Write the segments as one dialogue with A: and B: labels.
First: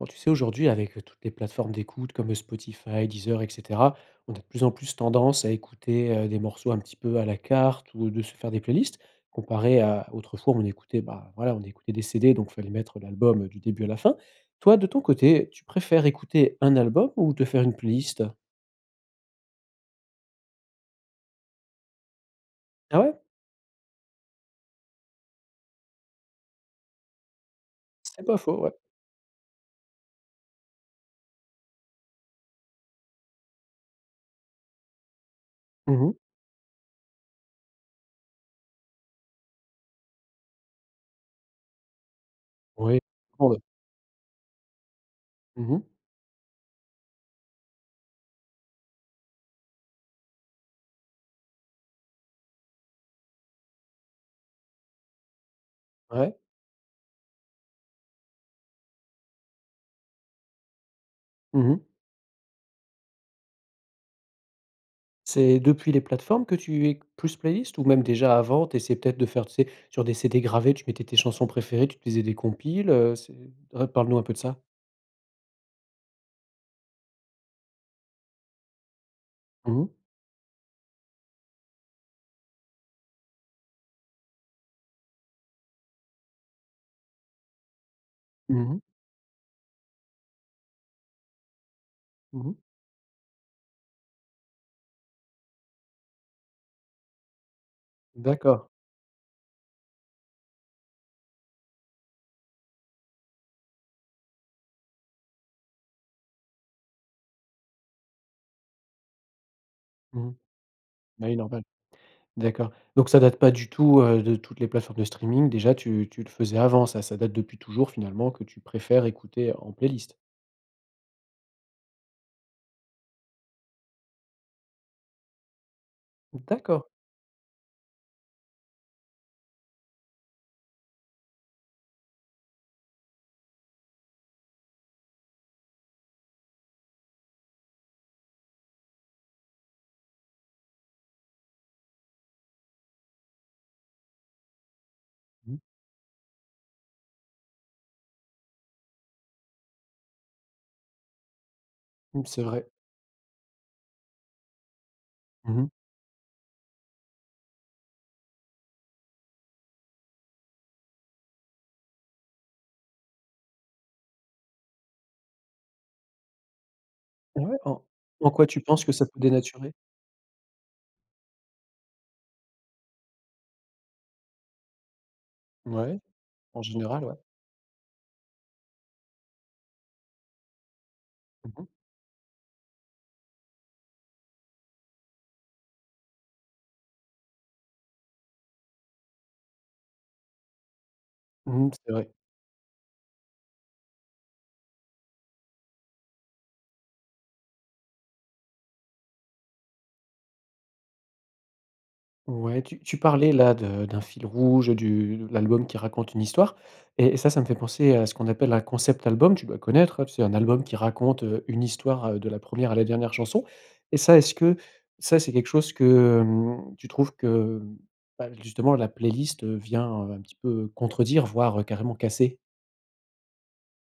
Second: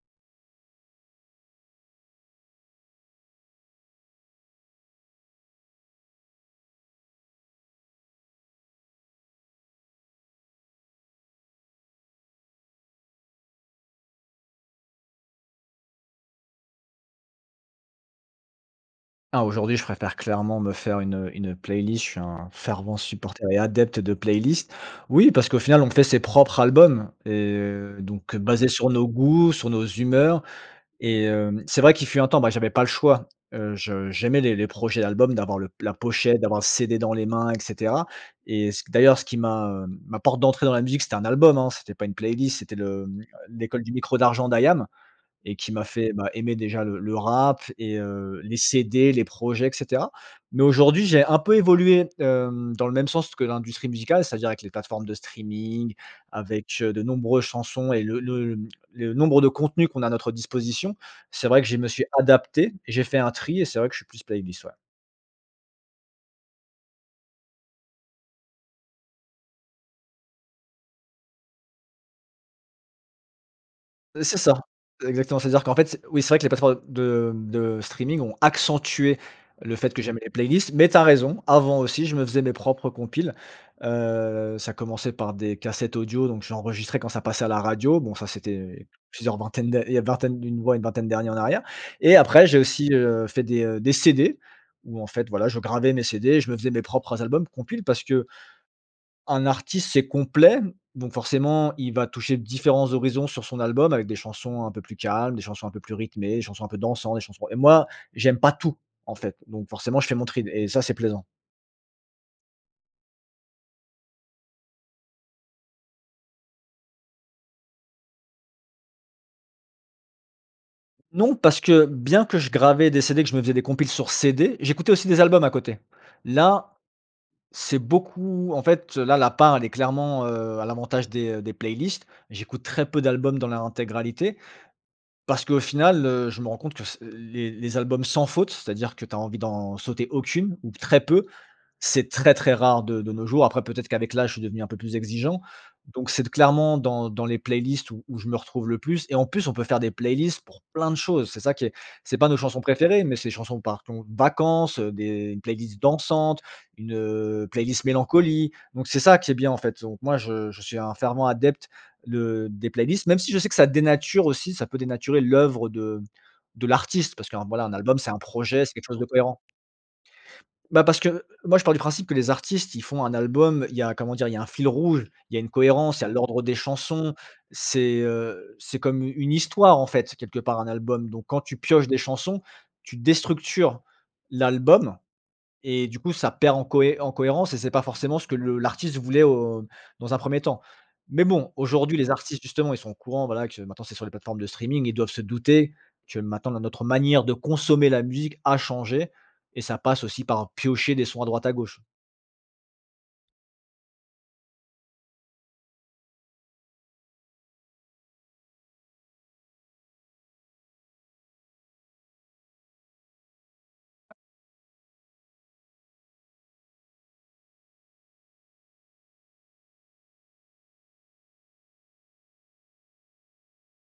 A: Oh, tu sais aujourd'hui avec toutes les plateformes d'écoute comme Spotify, Deezer, et cetera, on a de plus en plus tendance à écouter, heu, des morceaux un petit peu à la carte ou de se faire des playlists. Comparé à autrefois où on écoutait, bah, voilà, on écoutait des CD, donc fallait mettre l'album du début à la fin. Toi de ton côté, tu préfères écouter un album ou te faire une playlist?
B: Ah, aujourd'hui, je préfère clairement me faire une une playlist. Je suis un fervent
A: Ah ouais?
B: supporter et adepte de playlists. Oui, parce qu'au final, on fait ses propres albums, et heu,
A: C'est
B: donc,
A: pas
B: heu,
A: faux,
B: basés
A: ouais.
B: sur nos goûts, sur nos humeurs. Et hem, c'est vrai qu'il fut un temps, ben, j'avais pas le choix. Heu, je j'aimais les les projets d'album, d'avoir le la
A: Mmh mh.
B: pochette, d'avoir le CD dans les mains, et cetera. Et c d'ailleurs, ce qui m'a, hem, ma porte d'entrée dans la musique, c'était un album, hein. C'était pas une playlist, c'était
A: Oui,
B: le, hem,
A: prends-le.
B: «L'école du micro d'argent» d'IAM et qui
A: Mmh
B: m'a
A: mh.
B: fait, bah, aimer déjà le le rap et heu, les CD, les projets, et cetera. Mais aujourd'hui, j'ai un peu évolué, hem, dans le même sens que l'industrie musicale, c'est-à-dire avec les plateformes de streaming,
A: Ouais.
B: avec, heu, de nombreuses chansons et le le le nombre de contenus qu'on a à notre disposition. C'est vrai que
A: Mmh
B: je me
A: mh.
B: suis adapté et j'ai fait un tri et c'est vrai que je suis plus playlist, ouais.
A: C'est depuis les plateformes que tu es q plus playlist ou même déjà avant? Tu essaies peut-être de faire, tu sais sur des CD gravés tu mettais tes chansons préférées, tu te faisais des compiles? Heu c'est, hein, parle nous un
B: Heu,
A: peu
B: c'est
A: de
B: ça,
A: ça.
B: exactement. C'est-à-dire qu'en fait c'est oui, c'est vrai que les plateformes de de streaming ont accentué le
A: Mmh.
B: fait que j'aime les playlists. Mais tu as raison, avant aussi, je me faisais mes propres compiles. Heu ça commençait par des cassettes audio, donc j'enregistrais quand ça passait à la radio. Bon, ça,
A: Mmh mh.
B: c'était plusieurs vingtaines d'a il y a une vingtaine d'une ouais, une vingtaine d'années en arrière et après,
A: Mmh mh.
B: j'ai aussi, heu, fait des, heu, des CD. Où en fait, voilà, je gravais mes CD, et je me faisais mes propres albums, compiles parce que
A: D'accord.
B: un artiste, c'est complet. Donc forcément, il va toucher différents horizons sur son album. Avec des chansons un peu plus calmes, des chansons un peu plus rythmées, chansons un peu dansant, des chansons. Et moi, j'aime pas tout en fait. Donc forcément, je fais
A: Mmh
B: mon
A: mh.
B: trie et ça, c'est plaisant.
A: Ben oui normal. D'accord, donc ça date pas du tout, heu, de toutes les plateformes de streaming déjà. Tu tu le faisais avant, ça ça date depuis toujours finalement, que tu préfères écouter en playlist?
B: Non parce que bien que je gravais des CD, que je me faisais des compil sur CD. J'écoutais aussi des albums à côté. Là
A: D'accord.
B: c'est beaucoup, en fait là, la part elle est clairement, heu, à l'avantage des des playlists. J'écoute très peu d'albums dans leur intégralité, parce qu'au final, heu, je me rends compte que c les les albums sans faute. c'est-à-dire que tu as envie d'en sauter aucune, ou très peu. C'est très, très rare de de nos jours. Après, peut-être qu'avec l'âge, je suis devenu un peu plus exigeant.
A: Mmh.
B: Donc, c'est d clairement dans dans les playlists, où où je me retrouve le plus. Et en plus, on peut faire des playlists pour plein de choses. C'est ça qui est c'est
A: Mmh
B: pas nos
A: c'est
B: chansons
A: vrai.
B: préférées, mais c'est des chansons par ton vacances. Heu des
A: Mmh mh.
B: playlists dansantes, une, heu, playlist mélancolie. Donc, c'est ça qui est bien en fait. Donc moi, je je suis un fervent adepte de des playlists, même si je sais que ça dénature aussi. Ça peut dénaturer l'œuvre de de l'artiste parce qu'
A: Ah
B: un,
A: ouais?
B: voilà, un
A: En
B: album c'est un
A: en quoi tu
B: projet, c'est
A: penses
B: quelque
A: que
B: chose de
A: ça peut
B: cohérent.
A: dénaturer?
B: Bah parce que moi je pars du principe que les artistes, ils font un album, il y a comment dire il y a un fil rouge, il y a une
A: Ouais,
B: cohérence, il y a l'ordre des
A: en général
B: chansons.
A: ouais.
B: C'est, heu, c'est comme une histoire en fait, quelque part un album. Donc quand
A: Mmh
B: tu
A: mh.
B: pioches des chansons, tu déstructures l'album et du coup ça perd en cohé en cohérence. Et c'est pas forcément ce que le l'artiste voulait au dans un premier temps. Mais bon,
A: Mmh mh, c'est
B: aujourd'hui
A: vrai.
B: les artistes, justement, ils sont au courant voilà que maintenant, c'est sur les plateformes de streaming. Ils doivent se douter que maintenant, dans notre manière de consommer, la musique a changé. Et ça passe aussi par piocher des sons à droite, à gauche.
A: Ouais, tu tu parlais là, de d'un fil rouge du l'album qui raconte une histoire et et ça, ça me fait penser, à ce qu'on appelle un concept album. Tu dois connaître, heu, t c'est un album qui raconte, heu, une histoire, heu, de la première à la dernière chanson. Et ça, est-ce que ça, c'est quelque chose que mmh, tu trouves que bah justement la playlist, heu, vient, heu, un petit peu contredire, voire carrément casser?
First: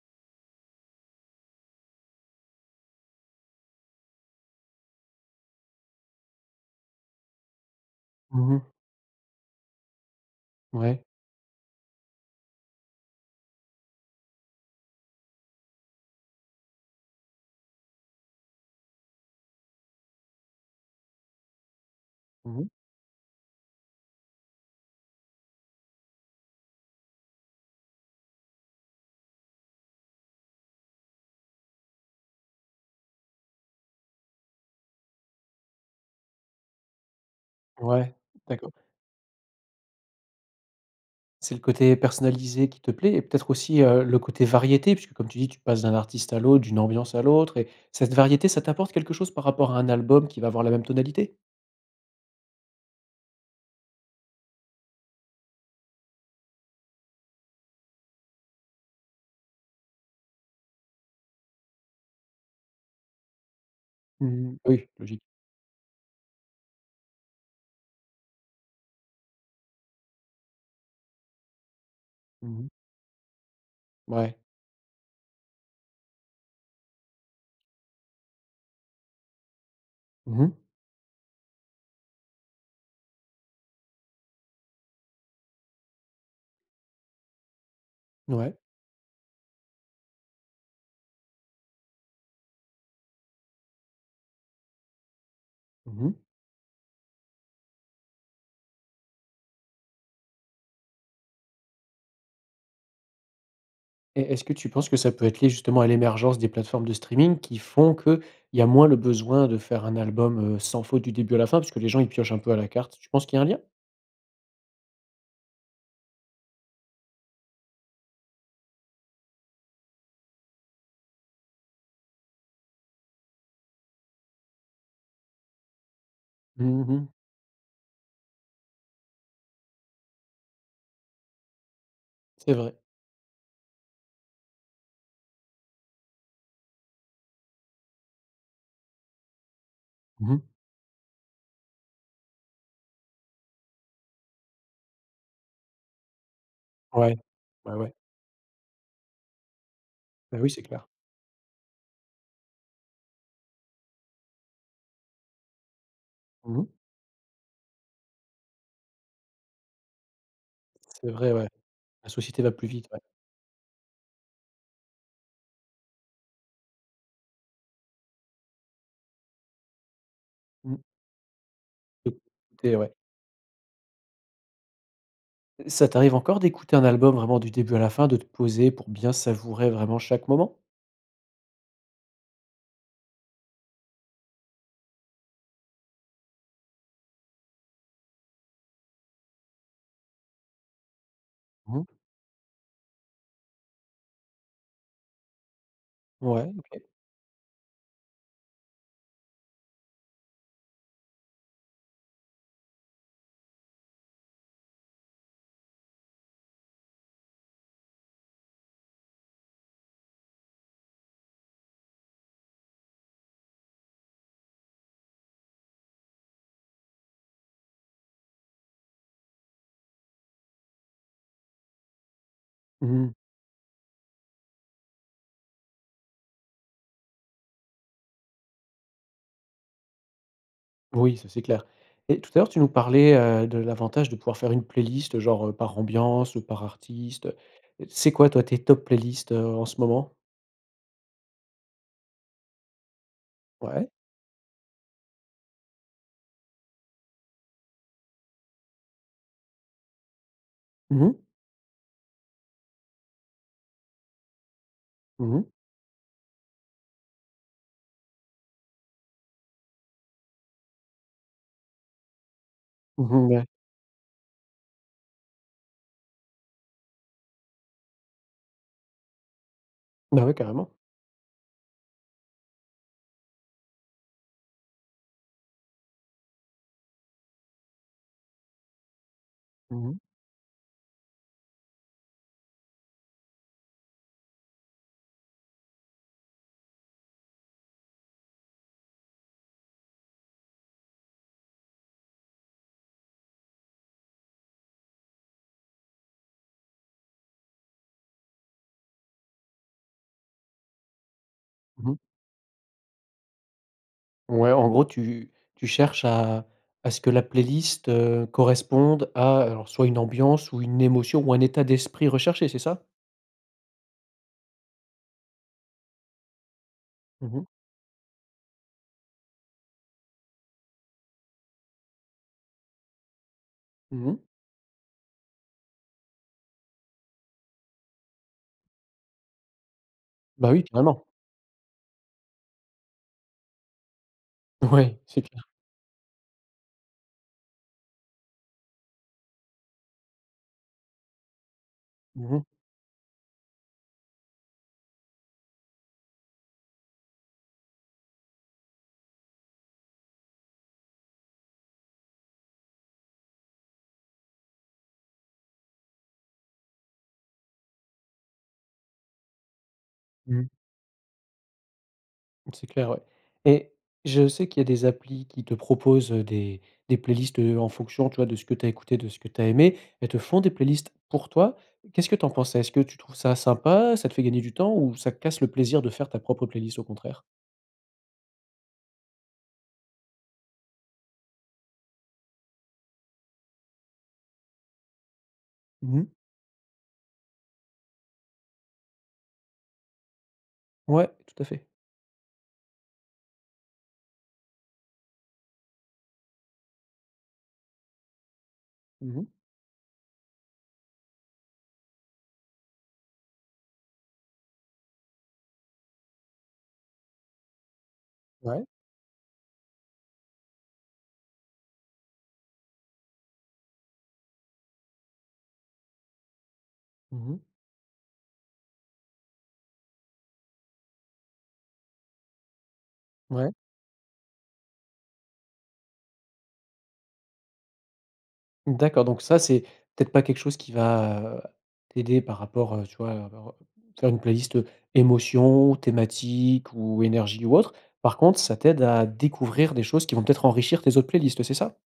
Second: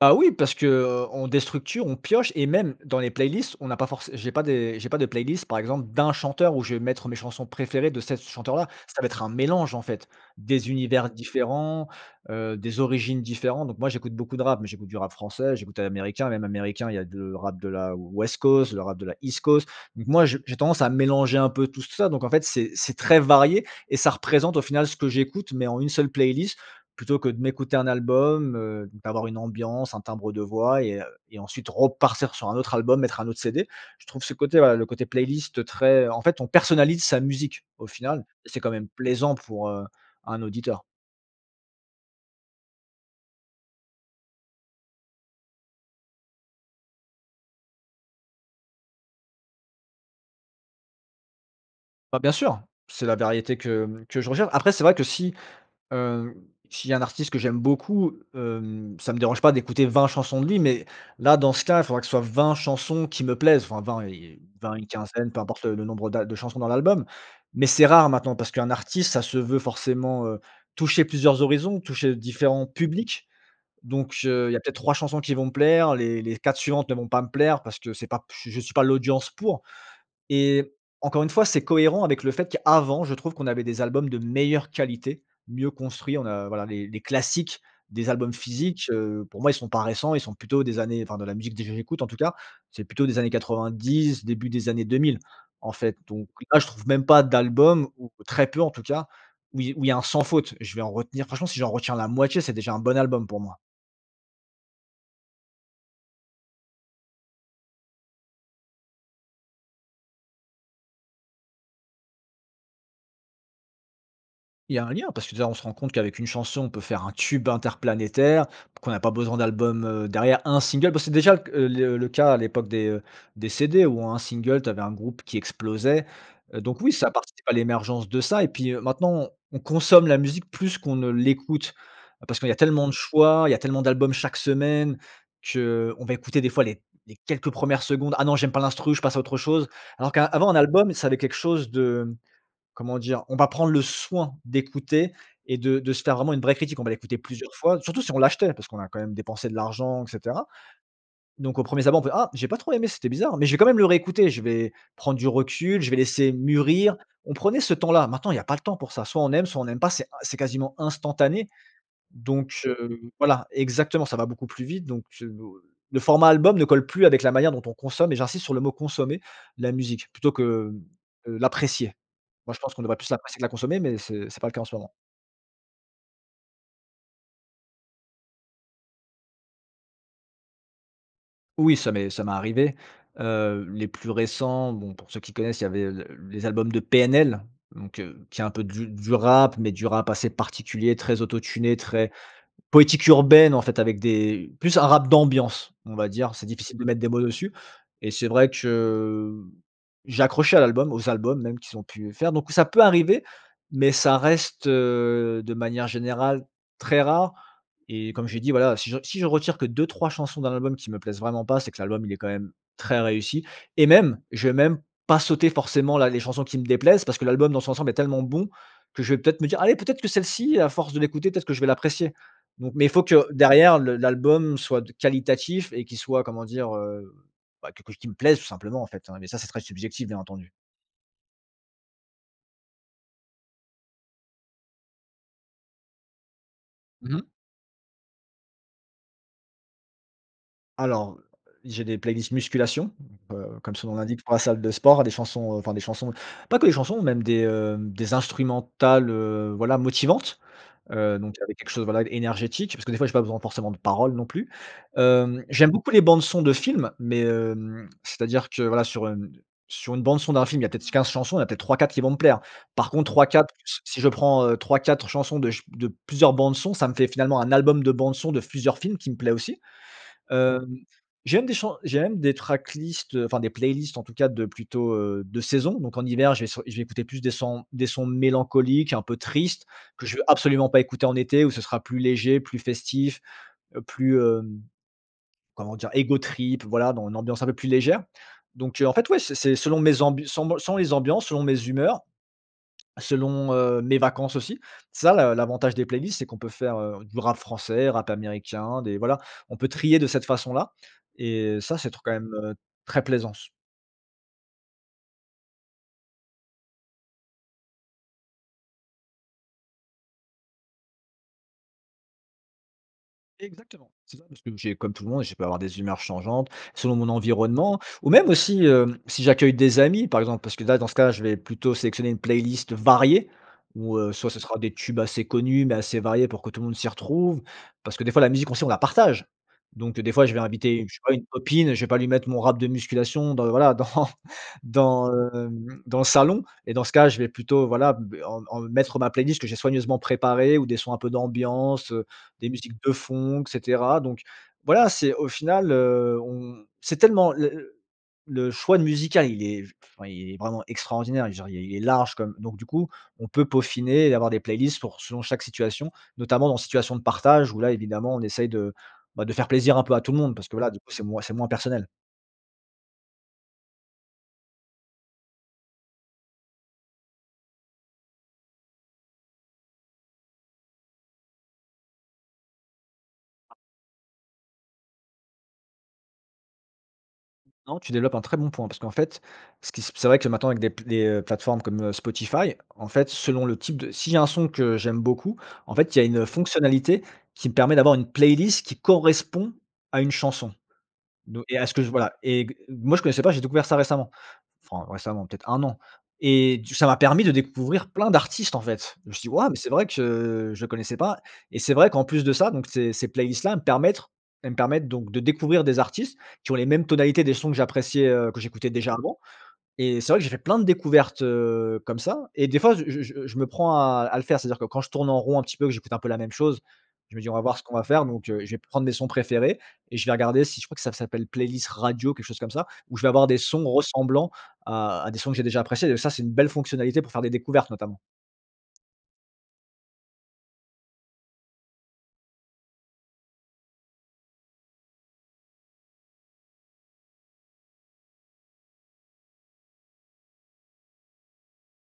B: Ah oui, parce que, heu, on déstructure, on pioche et même dans les playlists, on n'a pas forcé j'ai pas des j'ai pas de playlist, par exemple, d'un chanteur où je vais mettre mes chansons préférées de cet
A: Mmh mh.
B: chanteur-là. Ça va être un mélange en fait. Des
A: Ouais.
B: univers différents, heu, des origines différentes, donc moi j'écoute beaucoup de rap, mais j'écoute du rap français, j'écoute de l'américain. Même américain, il y a de rap de la West Coast, le rap de la East Coast. Donc moi, je j'ai tendance à mélanger un peu tout ça. Donc en fait,
A: Mmh mh.
B: c'est c'est très varié et ça représente, au final, ce que j'écoute, mais en une seule playlist, plutôt que de m'écouter un album, heu, d'avoir une ambiance, un timbre de voix et heu, et ensuite repartir sur un autre album, mettre un autre CD. Je trouve ce côté, voilà, le côté playlist très en fait, on personnalise sa musique, au
A: Ouais,
B: final et c'est, quand
A: d'accord.
B: même, plaisant pour, heu, un auditeur.
A: C'est le côté personnalisé qui te plaît et peut-être aussi, heu, le côté variété puisque, comme tu dis, tu passes d'un artiste à l'autre, d'une ambiance à l'autre et cette variété, ça t'apporte quelque chose par rapport à un album qui va avoir la même tonalité?
B: Bah, bien sûr, c'est la variété que, hem, que je recherche. Après, c'est vrai que si, hem, s'il y a un artiste que j'aime beaucoup, hem, ça me dérange pas d'écouter 20 chansons de lui mais là, dans ce cas, il faudra que ce soit 20 chansons qui me plaisent, enfin 20, y y y
A: Mmh mh,
B: 20, une
A: oui, logique.
B: quinzaine, peu importe le le nombre d'a de chansons dans l'album. Mais c'est rare maintenant, parce qu'un artiste ça se veut forcément, heu, toucher plusieurs horizons, toucher
A: Mmh
B: différents
A: mh.
B: publics. Donc,
A: Ouais.
B: heu, il y a peut-être 3 chansons qui vont me plaire, les les 4 suivantes ne vont pas me plaire parce que c'est pas je suis pas l'audience pour.
A: Mmh mh.
B: Et encore une fois, c'est cohérent avec le fait qu'avant, je trouve qu'on avait des albums de meilleure qualité, mieux construits. On a voilà les les classiques, des albums
A: Ouais.
B: physiques. Heu, pour moi, ils sont pas récents. Ils sont plutôt des années enfin de la musique de j j j'écoute en tout cas. C'est plutôt des années 90, début des années 2000. En fait,
A: Mmh mh.
B: donc, là je trouve même pas d'album ou très peu, en tout cas, où y où il y a un sans faute, je vais en retenir, franchement si j'en retiens la moitié, c'est déjà un bon album pour moi.
A: Et est-ce que tu penses que ça peut être lié, justement, à l'émergence des plateformes de streaming qui font qu'il y a moins le besoin de faire un album, heu, sans faute, du début à la fin, parce que les gens ils piochent un peu à la carte? Tu penses qu'il y a un lien?
B: Il y a un lien parce que, déjà, on se rend compte qu'avec une chanson, on peut faire un tube interplanétaire, qu'on n'a pas besoin d'album, heu, derrière, un single. Parce que déjà le c le cas à l'époque des, heu, des CD, où un single, tu avais un groupe qui explosait. Donc
A: Mmh
B: oui,
A: mh.
B: ça participe à l'émergence de ça. Et puis, heu, maintenant, on consomme la musique plus qu'on ne l'écoute, parce qu'il y
A: C'est
B: a
A: vrai.
B: tellement de choix. Il y a tellement d'albums chaque semaine. Qu'on va écouter, des fois, les les quelques 1res secondes: «Ah non, j'aime pas l'instru, je passe à autre chose». Alors qu'a
A: Mmh mh.
B: avant un album, ça avait quelque chose de comment dire? On va prendre le soin d'écouter et de de se faire, vraiment, une vraie critique. On va
A: Ouais.
B: l'écouter plusieurs
A: Ouais,
B: fois,
A: ouais.
B: surtout si on l'achetait, parce qu'on a quand même dépensé de l'argent, et
A: Bah,
B: cetera.
A: oui, c'est clair.
B: Donc, aux 1ers abords, on fait: «Ah, j'ai pas trop aimé, c'était bizarre. Mais j'ai quand même le réécouter. Je vais prendre du recul, je vais laisser
A: Mmh mh.
B: mûrir». On prenait ce temps-là. Maintenant, il y a pas le temps pour ça, soit on aime, soit on n'aime pas. C'est in c'est quasiment
A: C'est vrai, ouais.
B: instantané.
A: La société va
B: Donc,
A: plus vite,
B: heu,
A: ouais.
B: voilà exactement, ça va beaucoup plus vite. Donc, heu, le format album ne colle plus avec la manière dont on consomme et j'insiste sur le mot consommer la musique, plutôt que
A: Mmh.
B: l'apprécier. Moi je pense
A: Et
B: qu'on
A: ouais.
B: devrait plus l'apprécier que la consommer mais ce c'est pas le cas en ce moment.
A: Ça t'arrive encore d'écouter un album vraiment du début à la fin, de te poser pour bien savourer vraiment chaque moment?
B: Oui ça m'est ça m'est arrivé. Heu, les plus récents bon pour ceux qui connaissent, il y avait le les albums de PNL donc, heu, qui est un peu de du rap mais du rap assez particulier, très auto-tuné,
A: Mmh mh.
B: très poétique urbaine, en fait, avec des plus un rap d'ambiance, on va dire. C'est
A: Ouais,
B: difficile de
A: OK.
B: mettre des mots dessus. Et c'est vrai que, j'ai accroché à l'album, aux albums même qu'ils ont pu, heu, faire. Donc, ça peut arriver, mais ça reste, heu, de manière générale, très rare. Et comme j'ai dit voilà, si je re si je retire que 2-3 chansons dans l'album qui me plaisent vraiment pas, c'est que l'album, il est quand même très réussi. Et même, je vais même pas sauter, forcément, la les chansons qui me déplaisent parce que l'album, dans son ensemble, est tellement bon que je vais peut être me dire: «Allez, peut être que celle ci, à force de l'écouter, peut être que je vais l'apprécier». Donc mais il faut
A: Mmh.
B: que derrière le l'album soit de qualitatif et qui soit, comment dire, heu? Bah, que qu'il me plaise, tout simplement, en fait, mais ça c'est très subjectif, bien entendu.
A: Oui, ça c'est clair. Et tout à l'heure tu nous parlais, heu, de l'avantage de pouvoir faire une playlist, genre par ambiance ou par
B: Mmh mh.
A: artiste, heu. C'est quoi toi, tes top playlist, heu, en ce moment?
B: Alors, heu, j'ai des playlists musculation, heu, comme son
A: Ouais.
B: nom l'indique, pour la salle de sport, des chansons, enfin des chansons, pas que des chansons, même des, heu, des instrumentales, heu, voilà, motivantes.
A: Mmh
B: Heu,
A: mh.
B: donc avec quelque chose, voilà énergétique, parce que, des fois, j'ai pas besoin forcément de parole non plus.
A: Mmh
B: Hem,
A: mh.
B: j'aime beaucoup les bandes-son de films mais, hem, c'est-à-dire que voilà, sur sur une bande-son d'un film, il y a peut-être 15 chansons, il y en a peut-être 3-4 qui vont me plaire. Par contre
A: Mmh mh. Ouais.
B: 3-4 s si je prends, heu, 3-4 chansons de ch de plusieurs bandes sons, ça me fait, finalement, un album de bandes sons de plusieurs films, qui me plaît aussi.
A: Bah ouais, carrément.
B: Hem, j'aime des chants j'aime des tracklist, enfin des playlists en tout cas de plutôt, heu, de saison. Donc en hiver, je vais sur je vais écouter plus des sons des sons mélancoliques, un peu tristes
A: Mmh mh.
B: que je veux absolument pas écouter en été où ce sera plus léger, plus festif plus, heu, comment dire? Ego trip, voilà dans une ambiance un peu plus légère. Donc, heu, en fait ouais c'est c'est selon mes ambu sans mon selon mes ambiances, selon mes humeurs. Selon, heu, mes vacances aussi. Ça l'a l'avantage des playlists, c'est qu'on peut faire, heu, du rap français, rap américain, des voilà, on peut trier de cette façon-là. Et ça,
A: Mmh
B: c'est
A: mh.
B: trop, quand même, heu, très plaisance.
A: Ouais, en gros tu tu cherches à à ce que la playlist, heu, corresponde à alors, soit une ambiance, ou, une émotion, ou, un état d'esprit recherché, c'est ça?
B: Exactement, c'est ça, parce que j'ai, comme tout le monde, je peux avoir des humeurs changeantes, selon mon
A: Mmh mh.
B: environnement. Ou même aussi, heu, si j'accueille des amis, par exemple, parce que là, dans ce cas-là, je vais plutôt sélectionner une playlist variée ou,
A: Mmh
B: heu,
A: mh.
B: soit ce sera des tubes assez connus mais assez variés pour que tout le monde s'y retrouve. Parce que des fois, la musique aussi, on la partage, donc heu, des fois, je vais
A: Bah, oui,
B: inviter, je sais
A: carrément.
B: pas, une copine, je vais pas lui mettre mon rap de musculation dans voilà, dans
A: Oui,
B: dans,
A: c'est clair.
B: hem dans le salon et dans ce cas, je vais plutôt, voilà, b en en mettre ma playlist que j'ai soigneusement préparée, ou des sons un peu d'ambiance, heu,
A: Mmh mh.
B: des musiques de fond, et cetera. Donc voilà, c'est au final, heu, on c'est tellement le le le choix de musical, il est enfin, il est vraiment extraordinaire. Et genre, il il est large comme donc, du coup, on peut peaufiner et avoir des playlists pour son chaque situation, notamment dans des situations de partage, où là, évidemment, on essaye, de, bah, de faire plaisir un peu à tout le monde
A: Mmh.
B: parce que voilà, du coup, c'est moins c'est moins personnel.
A: C'est clair, ouais. Et, je sais qu'il y a des applis qui te proposent, heu, des des playlists heu, en fonction, tu vois, de ce que tu as écouté, de ce que tu as aimé. Elles te font des playlists pour toi, qu'est ce que tu en penses ça? Est-ce que tu trouves ça sympa? Ça te fait gagner du temps, ou ça casse le plaisir de faire ta propre playlist au contraire?
B: Non, tu développes un très bon point parce qu'en fait, ce qui se p c'est vrai que maintenant avec des p les, heu, plateformes comme, heu, Spotify, en fait, selon le type de s'il y a un son que j'aime beaucoup, en fait, il
A: Mmh
B: y a
A: mh.
B: une fonctionnalité qui me permet d'avoir une playlist qui correspond à une chanson.
A: Ouais,
B: Don
A: tout à
B: et
A: fait.
B: à ce que je voilà, et gue moi, je connaissais pas. J'ai découvert ça récemment, enfin, récemment, peut-être 1 an. Et, du c ça m'a permis de découvrir plein d'artistes, en fait. Je me
A: Mmh
B: suis
A: mh.
B: dit: «Waouh mais c'est vrai que, je connaissais pas.» Et c'est vrai, qu'en plus de ça, donc, ces ces playlists là elle mepermettrent elles me permettent, donc, de découvrir des artistes qui ont les mêmes tonalités des sons que j'appréciais, heu que
A: Ouais.
B: j'écoutais déjà avant. Et c'est vrai que j'ai fait plein de découvertes, heu, comme ça, et des fois, je je je me prends à le à le faire, c'est-à-dire que quand je tourne en rond un petit peu, que j'écoute un peu la même chose, je me
A: Mmh
B: dis: «On va
A: mh.
B: voir ce qu'on va faire». Donc heu, je vais prendre mes sons préférés, et, je vais regarder, si je crois que ça s'appelle playlist radio, quelque chose comme ça, où je vais avoir des
A: Ouais.
B: sons ressemblants à à des sons que j'ai déjà appréciés. Et ça, c'est une belle fonctionnalité pour faire des découvertes, notamment.
A: D'accord, donc ça, c'est, peut-être pas quelque chose qui va, heu, t'aider par rapport, heu, tu vois, heu, ve re faire une playlist heu, émotions, thématiques, ou énergie, ou autre. Par contre, ça t'aide à découvrir des choses qui vont peut-être enrichir tes autres playlists c'est ça?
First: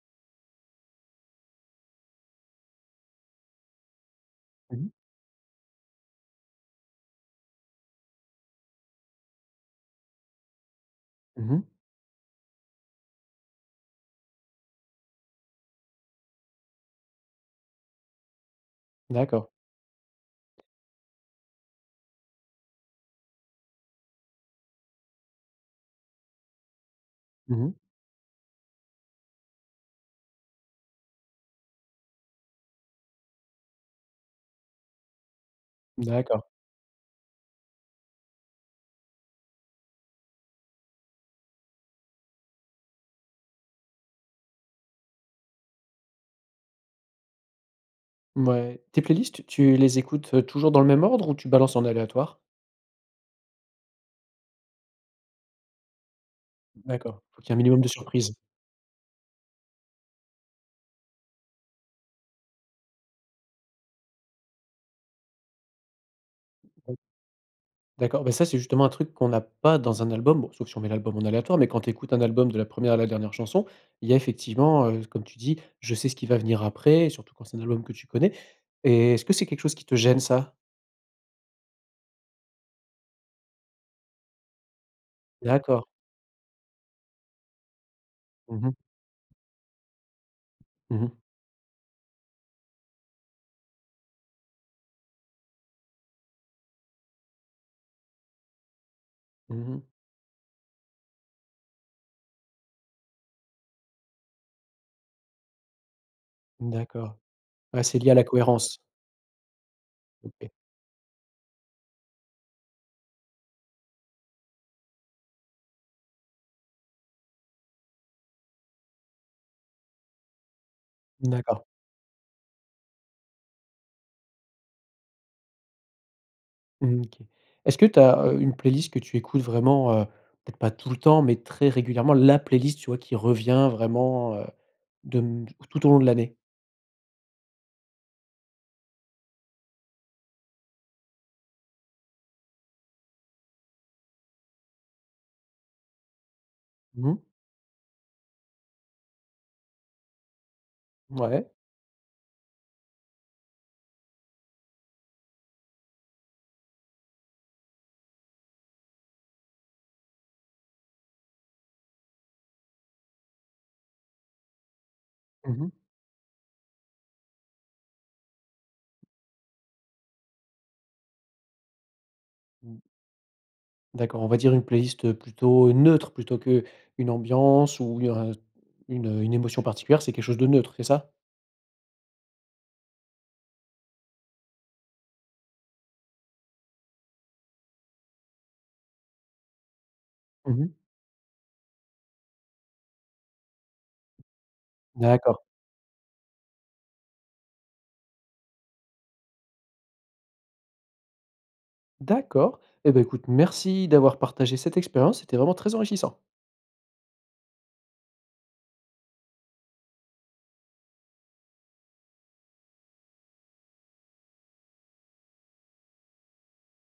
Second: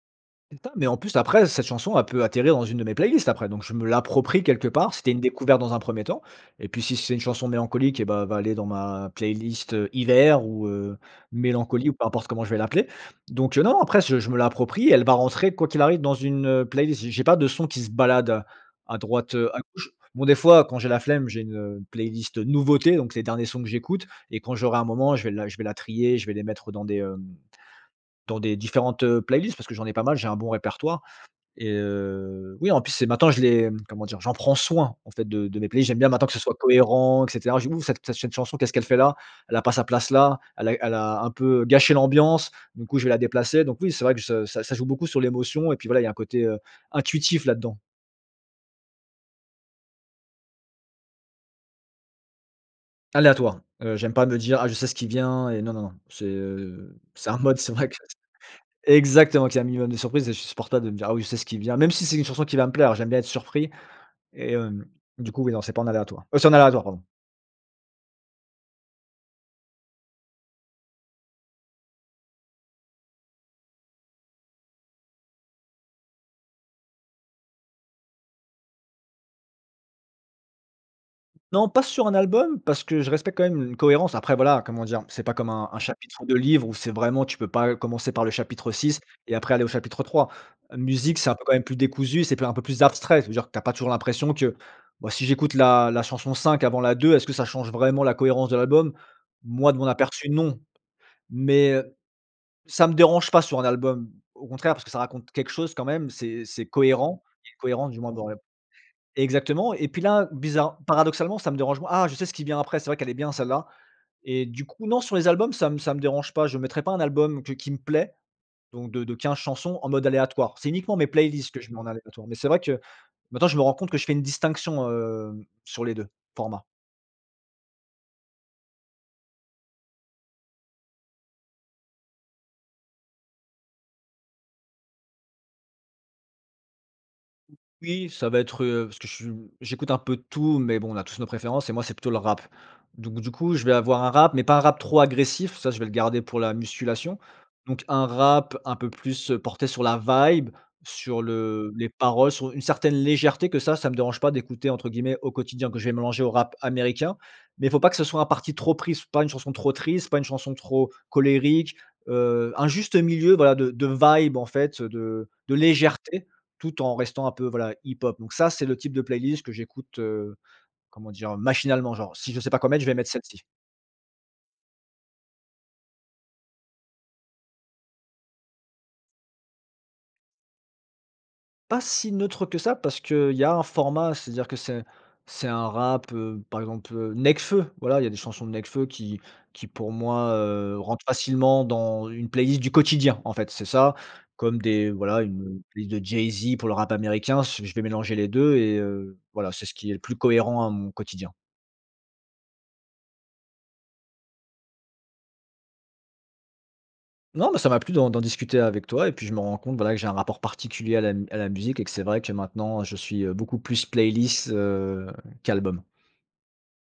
B: Même pas, mais, en plus, après, cette chanson, elle peut atterrir dans une de mes playlists après. Donc, je me l'approprie quelque
A: Mmh mh.
B: part. C'était une découverte dans un 1er temps. Et puis, si c'est une chanson mélancolique, et, bah, elle va aller dans ma playlist heu, hiver ou, heu,
A: Mmh mh.
B: mélancolie ou peu importe comment je vais l'appeler. Donc heu, non, après ce je me l'approprie. Elle va rentrer quoi qu'il arrive dans une, heu, playlist. J' j'ai pas de son qui se balade à droite,
A: D'accord.
B: heu, à gauche. Bon, des fois, quand j'ai la flemme, j'ai une, heu, une playlist, heu, nouveautés, donc, les derniers sons que j'écoute. Et quand j'aurai un moment, je vais la je vais la trier. Je vais les mettre dans des, hem
A: Mmh mh.
B: dans des différentes, heu, playlists. Parce que j'en ai pas mal. J'ai un bon répertoire. Et, heu, oui, en plus, c'est maintenant, je les, comment dire? J'en prends soin, en fait, de de mes playlists. J'aime bien maintenant que ce
A: D'accord.
B: soit cohérent, et cetera. Je dis: «Ouh, cette chanson, qu'est-ce qu'elle fait là? Elle a pas sa place là. Elle est elle a un peu heu, gâché l'ambiance. Du coup je vais la déplacer.» Donc oui, c'est vrai que je que ça joue beaucoup sur l'émotion. Et puis voilà, il y a un côté, heu, intuitif là-dedans.
A: Mouais, tes playlists, tu les écoutes, heu, toujours dans le même ordre ou tu balances en aléatoire?
B: Aléatoire. Heu, j'aime pas me dire: «Ah, je sais ce qui vient et non, non, non». C'est, heu,
A: D'accord.
B: c'est
A: Il
B: un
A: faut qu'il y ait un
B: mode, c'est
A: minimum
B: vrai
A: de
B: que
A: surprises.
B: exactement, qu'il y ait un minimum de surprise et je supporte pas de me dire: «Ah oui, je sais ce qui vient», même si c'est une chanson qui va me plaire! J'aime bien être surpris et hem, du coup, oui non, c'est pas en aléatoire, heu, c'est en aléatoire
A: [unintelligible]
B: pardon.
A: D'accord, bah, ça, c'est justement un truc qu'on a pas dans un album, bon sauf, si on met l'album en aléatoire. Mais, quand tu écoutes un album de la 1re à la dernière chanson, il y a effectivement, heu, comme tu dis, je sais ce qui va venir après surtout quand c'est un album que tu connais et est-ce que c'est quelque chose qui te gêne ça?
B: Non, pas sur un album parce que je respecte quand même une cohérence. Après voilà, comment dire? C'est pas comme un un
A: D'accord.
B: chapitre de livre où, c'est vraiment tu peux pas commencer par le
A: Mmh
B: chapitre
A: mh.
B: 6 et après, aller au chapitre 3.
A: Mmh mh.
B: Musique, c'est un peu quand même plus décousu, c'est plu un peu plus abstrait, ça veut dire que tu as pas toujours l'impression que, bah, si j'écoute la la chanson 5 avant la 2 est-ce que ça change vraiment la cohérence de l'album?
A: Mmh
B: Moi, de mon
A: mh.
B: aperçu, non. Mais, heu, ça me dérange pas sur un album, au contraire, parce que ça raconte quelque chose, quand même, c'est c'est
A: D'accord.
B: cohérent, c'est
A: Ouais,
B: cohérent, du
A: c'est lié
B: moins,
A: à la
B: bon re
A: cohérence.
B: exactement. Et puis là,
A: OK.
B: bizarre paradoxalement, ça me dérange moins «Ah, je sais ce qui vient après, c'est vrai qu'elle est bien celle-là». Et du coup, non, sur les albums ça m ça me dérange pas. Je mettrais pas un album que qui me plaît donc de de 15 chansons en mode aléatoire. C'est uniquement mes playlists
A: D'accord.
B: que je mets en aléatoire mais c'est vrai que maintenant je me rends compte que je fais une distinction, hem, sur les 2 formats.
A: Mmh OK. Est-ce que tu as, heu, une playlist que tu écoutes vraiment, heu, peut être pas tout le temps mais, très régulièrement, la playlist, tu vois, qui revient vraiment, heu, de hem, tout au long de l'année?
B: Oui, ça va être, heu, parce que je su j'écoute un peu de tout, mais bon, on a tous nos préférences et moi, c'est plutôt le rap. Donc, du coup, je vais avoir un rap mais pas un rap trop agressif. Ça, je vais le garder pour la
A: Mmh
B: musculation.
A: mh.
B: Donc, un rap un peu plus, heu, porté sur la vibe, sur
A: Mouais.
B: le les paroles sur une certaine légèreté que ça ça me dérange pas «d'écouter» entre guillemets au quotidien que je vais mélanger au rap américain, mais, faut pas que ce soit un parti trop pris, pas une chanson trop triste, pas une chanson trop colérique, heu, un juste milieu, voilà, de de vibe en fait, heu, de de
A: Mmh mh.
B: légèreté tout en restant un peu, voilà, hip hop. Donc ça, c'est le type de playlist que j'écoute, heu, comment dire, heu? Machinalement, genre. Si je sais pas quoi
A: Mmh.
B: mettre, je vais mettre celle-ci.
A: D'accord on va dire une playlist, heu, plutôt, heu, neutre plutôt qu'une ambiance où il y aurai une, heu, une émotion particulière c'est quelque chose de neutre, c'est ça?
B: Pas si neutre que ça parce qu'il y a un format. C'est à dire que c'est c'est un rap, heu, par exemple, heu, Nekfeu. Voila, il y a des chansons de Nekfeu qui qui pour moi,
A: Mmh mh.
B: heu, rentrent facilement dans une playlist du quotidien, en fait. C'est ça. Comme des voilà,
A: D'accord.
B: une, heu, une playlist de Jay-Z pour le rap américain. Su je vais mélanger les 2 et heu, voila, c'est ce qui est le plus cohérent à mon quotidien.
A: D'accord et bah, écoute, merci d'avoir partagé cette expérience, c'était vraiment très enrichissant.
B: Non, mais ça m'a plu d'en d'en discuter avec toi. Et puis, je me rends compte voila, que j'ai un rapport particulier à la à la musique et que c'est vrai que maintenant, je suis, heu, beaucoup plus playlist, heu, qu'album.